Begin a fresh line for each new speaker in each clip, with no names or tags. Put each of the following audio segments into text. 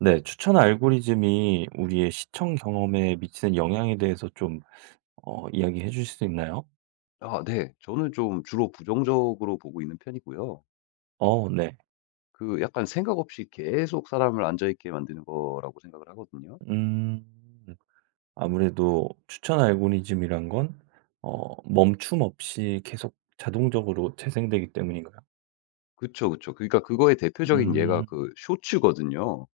네. 추천 알고리즘이 우리의 시청 경험에 미치는 영향에 대해서 좀 이야기해 주실 수 있나요?
아 네. 저는 좀 주로 부정적으로 보고 있는 편이고요.
네.
그 약간 생각 없이 계속 사람을 앉아 있게 만드는 거라고 생각을 하거든요.
음. 아무래도 추천 알고리즘이란 건 멈춤 없이 계속 자동적으로 재생되기 때문인가요?
그쵸, 그쵸. 그러니까 그거의 대표적인 예가
음.
그 쇼츠거든요.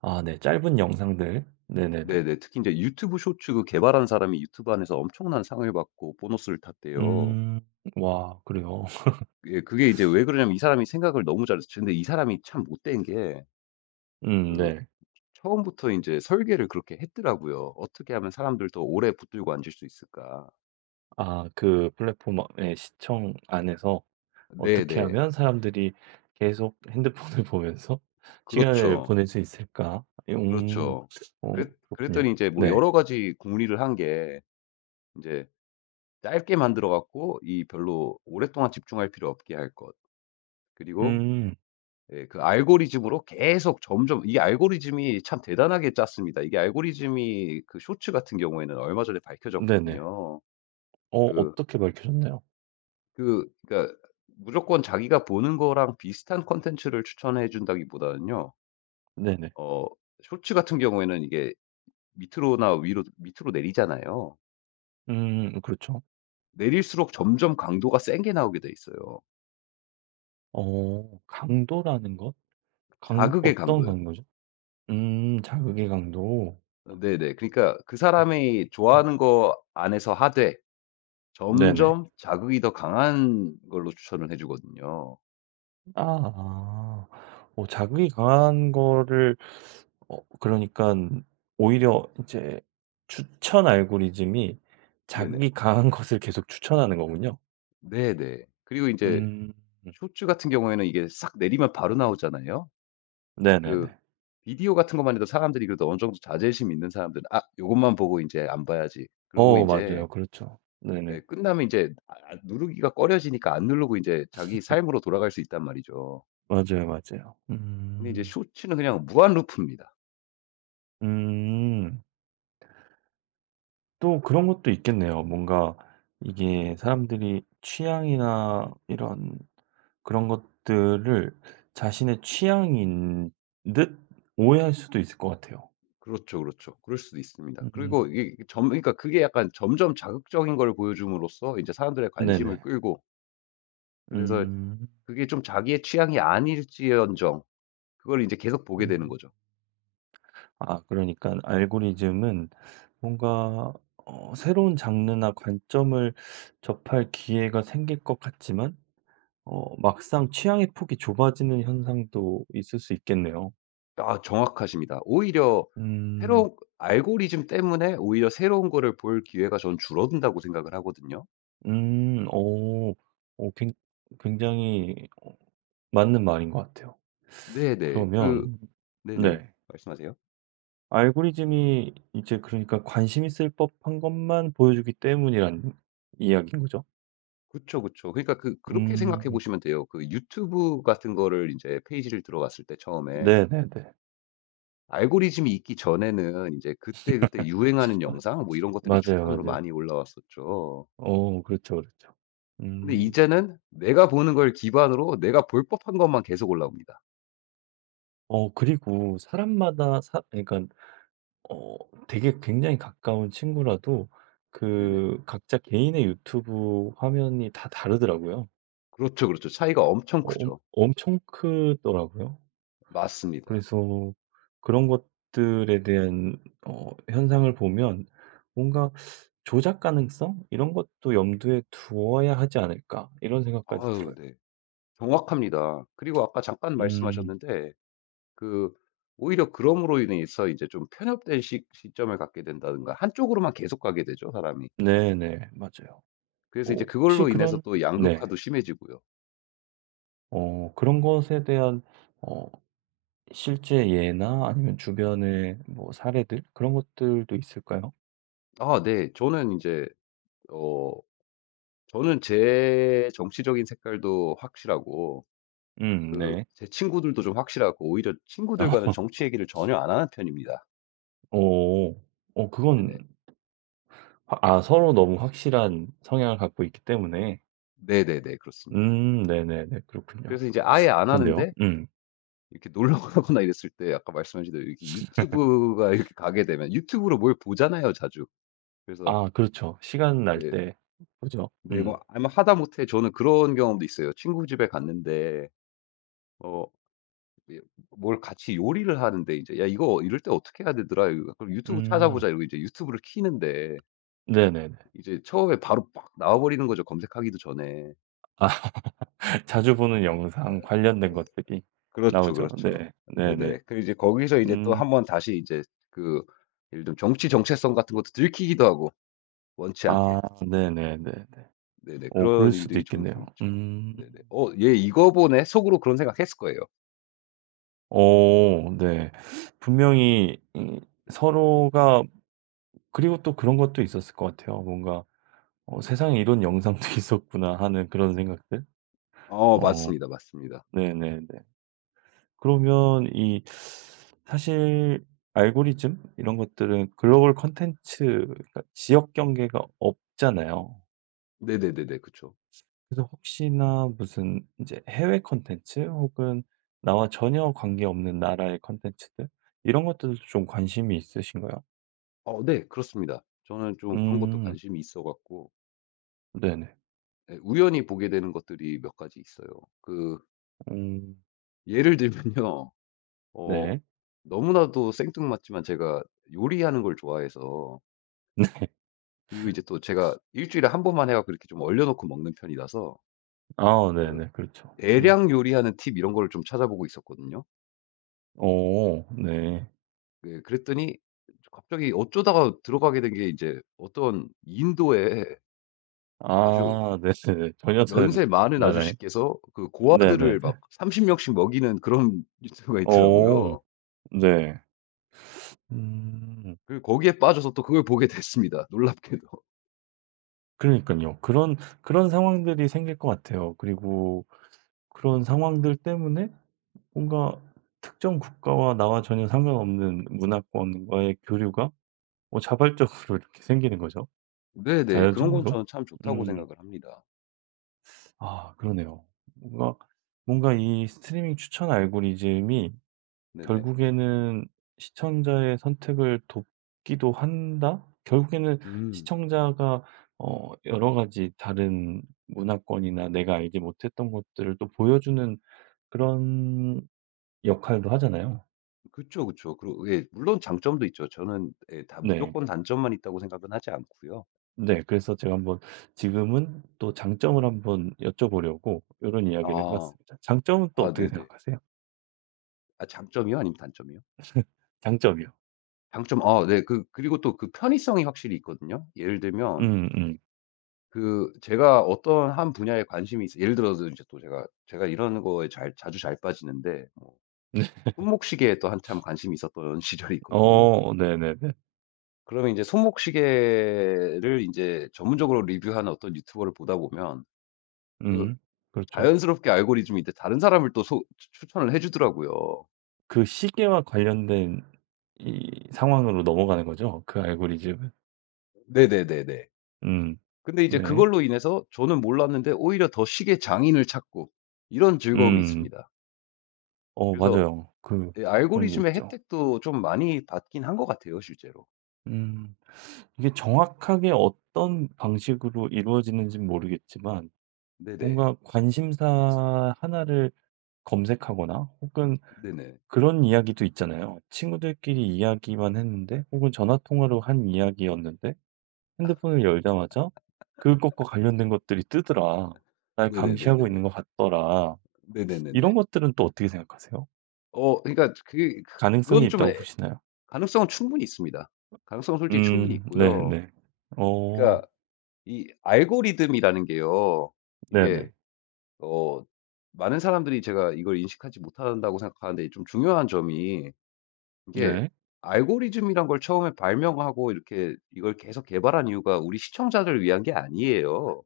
아 네. 짧은 영상들. 네네네.
네네. 특히 이제 유튜브 쇼츠 그 개발한 사람이 유튜브 안에서 엄청난 상을 받고 보너스를 탔대요.
음. 와 그래요?
예 그게 이제 왜 그러냐면 이 사람이 생각을 너무 잘했서 근데 이 사람이 참 못된 게 그
네.
처음부터 이제 설계를 그렇게 했더라고요. '어떻게 하면 사람들 더 오래 붙들고 앉을 수 있을까?'
아 그 플랫폼의 시청 안에서 어떻게
네네.
하면 사람들이 계속 핸드폰을 보면서 시간을
그렇죠.
보낼 수 있을까? 음.
그렇죠.
어
그랬
그렇군요.
그랬더니 이제 뭐
네.
여러 가지 궁리를 한 게 이제 짧게 만들어 갖고 이 별로 오랫동안 집중할 필요 없게 할 것. 그리고
음.
예 그 알고리즘으로 계속 점점 이 알고리즘이 참 대단하게 짰습니다. 이게 알고리즘이 그 쇼츠 같은 경우에는 얼마 전에
네네.
밝혀졌거든요. 그
어떻게 밝혀졌나요?
그러니까 무조건 자기가 보는 거랑 비슷한 콘텐츠를 추천해 준다기보다는요.
네네.
어 쇼츠 같은 경우에는 이게 밑으로나 위로 밑으로 내리잖아요.
그렇죠.
내릴수록 점점 강도가 센 게 나오게 돼 있어요.
강도라는 것? 강
자극의
어떤
강도요.
강도죠? 자극의 강도.
네네. 그러니까 그 사람이
음
좋아하는 거 안에서 하되
네네.
점점 자극이 더 강한 걸로 추천을 해 주거든요.
아. 아. 자극이 강한 거를 그러니깐 오히려 이제 추천 알고리즘이 자극이
네네.
강한 것을 계속 추천하는 거군요.
네네. 그리고 인제
음.
쇼츠 같은 경우에는 이게 싹 내리면 바로 나오잖아요. 그
네네네.
비디오 같은 것만 해도 사람들이 그래도 어느 정도 자제심 있는 사람들은 '아 요것만 보고 인제 안 봐야지.' 그러고 인제
맞아요. 그렇죠.
예
네네.
끝나면 인제 아 누르기가 꺼려지니까 안 누르고 인제 자기 삶으로 돌아갈 수 있단 말이죠.
맞아요, 맞아요.
근데 이제
음.
쇼츠는 그냥 무한 루프입니다.
음. 또 그런 것도 있겠네요. 뭔가 이게 사람들이 취향이나 이런 그런 것들을 자신의 취향인 듯 오해할 수도 있을 것 같아요.
그렇죠, 그렇죠. 그럴 수도 있습니다.
음.
그리고 이게 점 그러니까 그게 약간 점점 자극적인 걸 보여줌으로써 이제 사람들의 관심을
네네.
끌고 그래서
음.
그게 좀 자기의 취향이 아닐지언정 그걸 이제 계속 보게 되는
음.
거죠.
아 그러니까 알고리즘은 뭔가 새로운 장르나 관점을 접할 기회가 생길 것 같지만 막상 취향의 폭이 좁아지는 현상도 있을 수 있겠네요.
아 정확하십니다. 오히려
음.
새로운 알고리즘 때문에 오히려 새로운 거를 볼 기회가 저는 줄어든다고 생각을 하거든요.
음. 오, 오, 굉 굉장히 어 맞는 말인 것 같아요.
네네. 그
그러면
네네.
네.
말씀하세요.
알고리즘이 이제 그러니까 관심 있을 법한 것만 보여주기 때문이란 이야기인 거죠?
그쵸, 그쵸. 그러니까 그 그렇게 생각해
음.
보시면 돼요. 그 유튜브 같은 거를 인제 페이지를 들어갔을 때 처음에
네네네.
알고리즘이 있기 전에는 인제 그때그때 유행하는 영상 뭐 이런 것들이
맞아요,
추천으로
맞아요.
많이 올라왔었죠.
그렇죠, 그렇죠.
근데
음.
이제는 내가 보는 걸 기반으로 내가 볼 법한 것만 계속 올라옵니다.
그리고 사람마다 사 그러니까 어 되게 굉장히 가까운 친구라도
네네.
그 각자 개인의 유튜브 화면이 다 다르더라고요.
그렇죠, 그렇죠. 차이가 엄청
엄
크죠.
엄청 크더라고요.
맞습니다.
그래서 그런 것들에 대한 현상을 보면 뭔가 '조작 가능성 이런 것도 염두에 두어야 하지 않을까.' 이런 생각까지
아유
들어요.
네. 정확합니다. 그리고 아까 잠깐
음.
말씀하셨는데 그 오히려 그럼으로 인해서 이제 좀 편협된 시 시점을 갖게 된다든가 한쪽으로만 계속 가게 되죠, 사람이.
네네. 맞아요.
그래서 이제
혹시
그걸로 인해서
그런.
또
네.
양극화도 심해지고요.
그런 것에 대한 어 실제 예나 아니면 주변의 뭐 사례들 그런 것들도 있을까요?
아 네. 저는 이제 어 저는 제 정치적인 색깔도 확실하고 그
네.
제 친구들도 좀 확실하고 오히려 친구들과는 정치 얘기를 전혀 안 하는 편입니다.
어.
네네.
그건 아 서로 너무 확실한 성향을 갖고 있기 때문에.
네네네. 그렇습니다.
네네네. 그렇군요.
그래서 이제 아예 안
그런데요.
하는데
음.
이렇게 놀러 가거나 이랬을 때 아까 말씀하신 대로 이렇게 유튜브가 이렇게 가게 되면 유튜브로 뭘 보잖아요, 자주. 그래서
아 그렇죠. 시간 날
네.
때 보죠.
네
음.
뭐아 하다못해 저는 그런 경험도 있어요. 친구 집에 갔는데 어 예 뭘 같이 요리를 하는데 이제 "야 이거 이럴 때 어떻게 해야 되더라. 이거 그럼 유튜브
음.
찾아보자." 이러고 이제 유튜브를 켜는데
네네네.
이제 처음에 바로 빡 나와 버리는 거죠, 검색하기도 전에.
아 자주 보는 영상 관련된 것들이
그렇죠,
나오죠.
그렇죠.
네. 네네.
네네. 그 이제 거기서 이제 또
음.
한번 다시 이제 그 예를 들면 정치 정체성 같은 것도 들키기도 하고 원치 않게.
아 네네네네.
네네. 그런
그럴 수도
일들이 종종
있겠네요.
있죠.
음.
네네. '어 얘 이거 보네.' 속으로 그런 생각했을 거예요.
네. 분명히 이 서로가 그리고 또 그런 것도 있었을 것 같아요. 뭔가 '어 세상에 이런 영상도 있었구나.' 하는 그런 생각들.
어
어
맞습니다, 맞습니다.
네네네. 그러면 이 사실 알고리즘 이런 것들은 글로벌 컨텐츠 그러니까 지역 경계가 없잖아요.
네네네네. 그쵸.
그래서 혹시나 무슨 이제 해외 콘텐츠 혹은 나와 전혀 관계없는 나라의 콘텐츠들 이런 것들도 좀 관심이 있으신가요?
어 네. 그렇습니다. 저는 좀 그런 것도
음.
관심이 있어 갖고
네네.
예 우연히 보게 되는 것들이 몇 가지 있어요. 그
음.
예를 들면요. 어
네.
너무나도 생뚱맞지만 제가 요리하는 걸 좋아해서 그리고 이제 또 제가 일 주일에 한 번만 해 갖고 이렇게 좀 얼려 놓고 먹는 편이라서
아
그
네네. 그렇죠. 음.
대량 요리하는 팁 이런 거를 좀 찾아보고 있었거든요.
오 네.
예 그랬더니 갑자기 어쩌다가 들어가게 된 게 이제 어떤 인도의 아주
아 네네네. 전혀 다른
연세 많은
나라의
아저씨께서 그
네네네.
고아들을 막 30 명씩 먹이는 그런 유튜브가
오오.
있더라고요.
네. 음.
그 거기에 빠져서 또 그걸 보게 됐습니다, 놀랍게도.
그러니깐요. 그런 상황들이 생길 것 같아요. 그리고 그런 상황들 때문에 뭔가 특정 국가와 나와 전혀 상관없는 문화권과의 교류가 뭐 자발적으로 이렇게 생기는 거죠,
네네. 그런 건
자연적으로.
저는 참 좋다고
음.
생각을 합니다.
아 그러네요. 뭔가 뭔가 이 스트리밍 추천 알고리즘이
네네.
결국에는 시청자의 선택을 돕기도 한다? 결국에는
음.
시청자가 여러 가지 다른 문화권이나 내가 알지 못했던 것들을 또 보여주는 그런 역할도 하잖아요.
그쵸, 그쵸. 그리고 예 물론 장점도 있죠. 저는 예 다
네.
무조건 단점만 있다고 생각은 하지 않고요.
네. 그래서 제가 한번 지금은 또 장점을 한번 여쭤보려고 요런 이야기를 해
아.
봤습니다. 장점은 또
아
어떻게
네네.
생각하세요?
아 장점이요? 아니면 단점이요?
장점이요.
장점 아 네. 그 그리고 또 그 편의성이 확실히 있거든요. 예를 들면
음음.
그 제가 어떤 한 분야에 관심이 있어 예를 들어서 이제 또 제가 이런 거에 잘 자주 잘 빠지는데 뭐 손목시계에 또 한참 관심이 있었던 시절이 있거든요.
어 네네네.
그러면 이제 손목시계를 인제 전문적으로 리뷰하는 어떤 유튜버를 보다 보면 그
음. 그렇죠.
자연스럽게 알고리즘이 이제 다른 사람을 또 소 추 추천을 해 주더라고요.
그 시계와 관련된 이 상황으로 넘어가는 거죠, 그 알고리즘은?
네네네네.
음.
근데 이제
네.
그걸로 인해서 저는 몰랐는데 오히려 더 시계 장인을 찾고 이런 즐거움이
음.
있습니다. 그래서
맞아요.
예
그런 게
알고리즘의
있죠.
혜택도 좀 많이 받긴 한 것 같아요 실제로.
음. 이게 정확하게 어떤 방식으로 이루어지는지는 모르겠지만
네네.
뭔가 관심사 하나를 검색하거나 혹은
네네.
그런 이야기도 있잖아요. 친구들끼리 이야기만 했는데 혹은 전화 통화로 한 이야기였는데 핸드폰을 열자마자 그것과 관련된 것들이 뜨더라. 날 감시하고
네네네네네.
있는 것 같더라.
네네네네.
이런 것들은 또 어떻게 생각하세요?
그러니까 그
가능성이
그건 좀
있다고
애-
보시나요?
가능성은 충분히 있습니다. 가능성은 솔직히 충분히
음.
있고요.
네네. 어.
그러니까 이 알고리즘이라는 게요. 이게
네네.
어 많은 사람들이 제가 이걸 인식하지 못한다고 생각하는데 좀 중요한 점이 이게
네.
알고리즘이란 걸 처음에 발명하고 이렇게 이걸 계속 개발한 이유가 우리 시청자들을 위한 게 아니에요.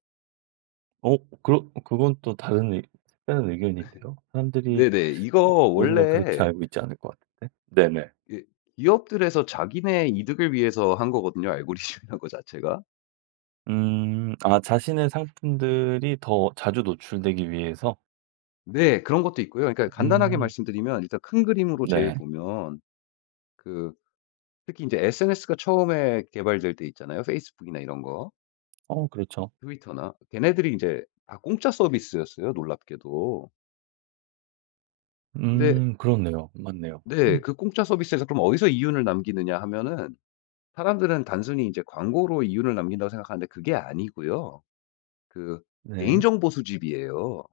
어 그건 또 다른 의 다른 의견인데요. 사람들이
네네. 이거
모두가 그렇게
원래
알고 있지 않을 것 같은데. 네네.
이- 기업들에서 자기네 이득을 위해서 한 거거든요, 알고리즘이라는 거 자체가.
음. 아 자신의 상품들이 더 자주 노출되기 위해서?
네. 그런 것도 있고요. 그러니까 간단하게
음.
말씀드리면 일단 큰 그림으로 제일
네.
보면 그 특히 이제 SNS가 처음에 개발될 때 있잖아요. 페이스북이나 이런 거,
그렇죠.
트위터나. 걔네들이 이제 다 공짜 서비스였어요, 놀랍게도. 근데
그렇네요. 맞네요.
네.
음.
그 공짜 서비스에서 그럼 어디서 이윤을 남기느냐 하면은 사람들은 단순히 이제 광고로 이윤을 남긴다고 생각하는데 그게 아니고요. 그
네.
개인정보 수집이에요.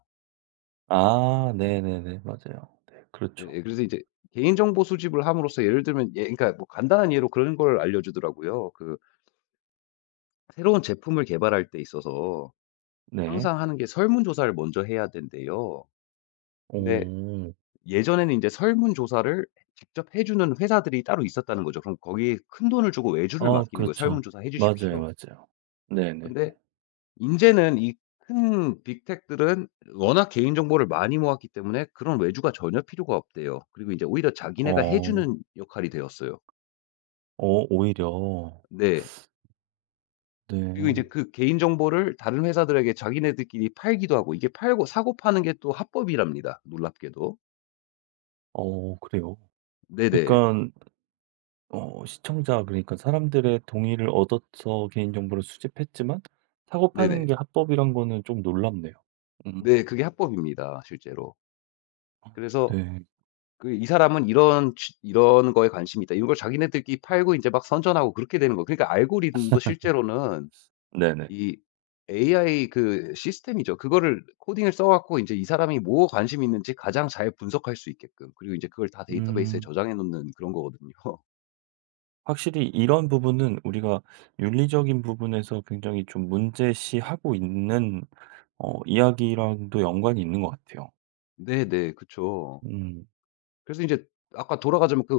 아 네네네. 맞아요. 네
예
그렇죠.
예. 그래서 이제 개인정보 수집을 함으로써 예를 들면 예 그러니까 뭐 간단한 예로 그런 걸 알려주더라고요. 그 새로운 제품을 개발할 때 있어서
네.
항상 하는 게 설문조사를 먼저 해야 된대요. 근데
어.
예전에는 이제 설문조사를 직접 해 주는 회사들이 따로 있었다는 거죠. 그럼 거기에 큰돈을 주고 외주를
아
맡기는 거예요.
그렇죠.
"설문조사 해
맞아요,
주십시오."
맞아요. 네네
근데 인제는 이 큰 빅텍들은 워낙 개인정보를 많이 모았기 때문에 그런 외주가 전혀 필요가 없대요. 그리고 이제 오히려 자기네가 해
어.
주는 역할이 되었어요.
오히려.
네. 그리고 이제
네.
그 개인정보를 다른 회사들에게 자기네들끼리 팔기도 하고 이게 팔고 사고 파는 게 또 합법이랍니다, 놀랍게도.
그래요.
네네.
그러니깐 시청자 그러니까 사람들의 동의를 얻어서 개인 정보를 수집했지만 사고 파는
네네.
게 합법이란 거는 좀 놀랍네요. 음.
네 그게 합법입니다, 실제로. 그래서
네.
그 이 사람은 이런 취 이런 거에 관심이 있다. 이걸 자기네들끼리 팔고 인제 막 선전하고 그렇게 되는 거예요. 그러니까 알고리즘도 실제로는
네네.
이 AI 그 시스템이죠. 그거를 코딩을 써 갖고 인제 이 사람이 뭐에 관심이 있는지 가장 잘 분석할 수 있게끔 그리고 인제 그걸 다 데이터베이스에
음.
저장해 놓는 그런 거거든요.
확실히 이런 부분은 우리가 윤리적인 부분에서 굉장히 좀 문제시하고 있는 이야기랑도 연관이 있는 것 같아요.
네네. 그쵸.
음.
그래서 인제 아까 돌아가자면 그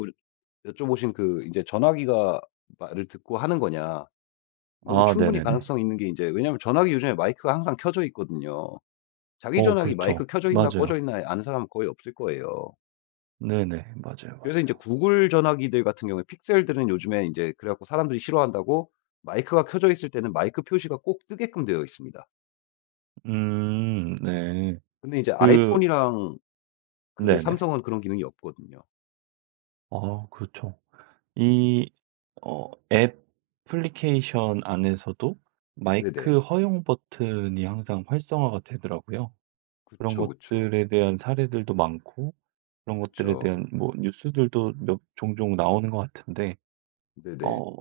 여쭤보신 그 인제 '전화기가 말을 듣고 하는 거냐.' 그
아
충분히
네네네.
가능성이 있는 게 인제 왜냐하면 전화기 요즘에 마이크가 항상 켜져 있거든요. 자기 전화기
그렇죠.
마이크 켜져 있나 꺼져
맞아요.
있나 아는 사람은 거의 없을 거예요.
네네. 맞아요,
그래서 인제
맞아요.
구글 전화기들 같은 경우에 픽셀들은 요즘에 인제 그래 갖고 사람들이 싫어한다고 마이크가 켜져 있을 때는 마이크 표시가 꼭 뜨게끔 되어 있습니다.
네.
근데 이제
그
아이폰이랑 그
네네.
삼성은 그런 기능이 없거든요.
아 그렇죠. 이 애플리케이션 안에서도
네네.
마이크 허용 버튼이 항상 활성화가 되더라고요. 그런
그쵸, 그쵸.
것들에 대한 사례들도 많고 그런 것들에
그쵸.
대한 뭐 뉴스들도 몇 종종 나오는 것 같은데
네네.
어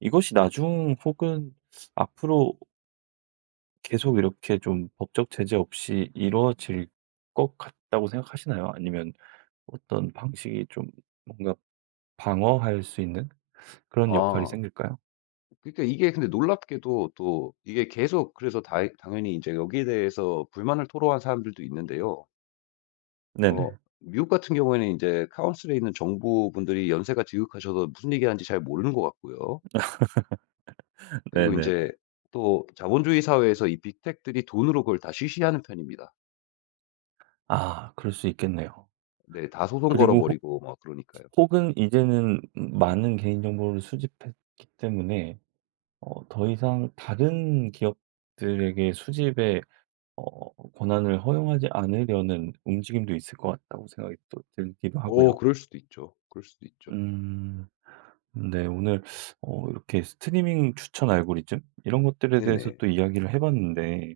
이것이 나중 혹은 앞으로 계속 이렇게 좀 법적 제재 없이 이루어질 것 같다고 생각하시나요? 아니면 어떤 방식이 좀 뭔가 방어할 수 있는 그런 역할이
아.
생길까요?
그러니까 이게 근데 놀랍게도 또 이게 계속 그래서 다 당연히 인제 여기에 대해서 불만을 토로한 사람들도 있는데요. 어
네네.
미국 같은 경우에는 인제 카운슬에 있는 정보분들이 연세가 지극하셔서 무슨 얘기하는지 잘 모르는 것 같고요. 그리고 이
네네.
제 또 자본주의 사회에서 이 빅텍들이 돈으로 그걸 다 쉬쉬하는 편입니다.
아 그럴 수 있겠네요.
네. 다 소송 걸어
그리고 혹
버리고 막 그러니까요.
혹은 이제는 많은 개인정보를 수집했기 때문에 더 이상 다른 기업들에게 수집의 권한을 허용하지 않으려는 움직임도 있을 것 같다고 생각이 또 들기도
어
하고요.
그럴 수도 있죠. 그럴 수도 있죠.
음 네. 오늘 이렇게 스트리밍 추천 알고리즘 이런 것들에 대해서
네네.
또 이야기를 해 봤는데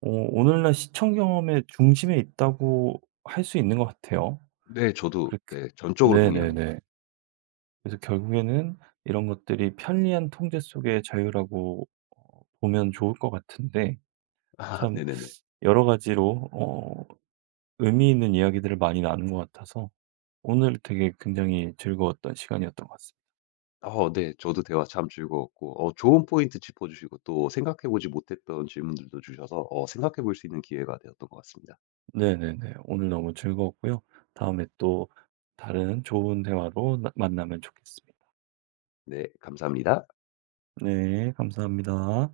오늘날 시청 경험의 중심에 있다고 할 수 있는 것 같아요.
네. 저도
그렇게
네 전적으로 동의합니다.
네네네. 그래서 결국에는 이런 것들이 편리한 통제 속의 자유라고 보면 좋을 것 같은데
아
참
네네네.
여러 가지로 의미 있는 이야기들을 많이 나눈 것 같아서 오늘 되게 굉장히 즐거웠던 시간이었던 것 같습니다.
어 네. 저도 대화 참 즐거웠고 어 좋은 포인트 짚어 주시고 또 생각해 보지 못했던 질문들도 주셔서 어 생각해 볼 수 있는 기회가 되었던 것 같습니다.
네네네. 오늘 너무 즐거웠고요. 다음에 또 다른 좋은 대화로 나 만나면 좋겠습니다.
네. 감사합니다.
네. 감사합니다.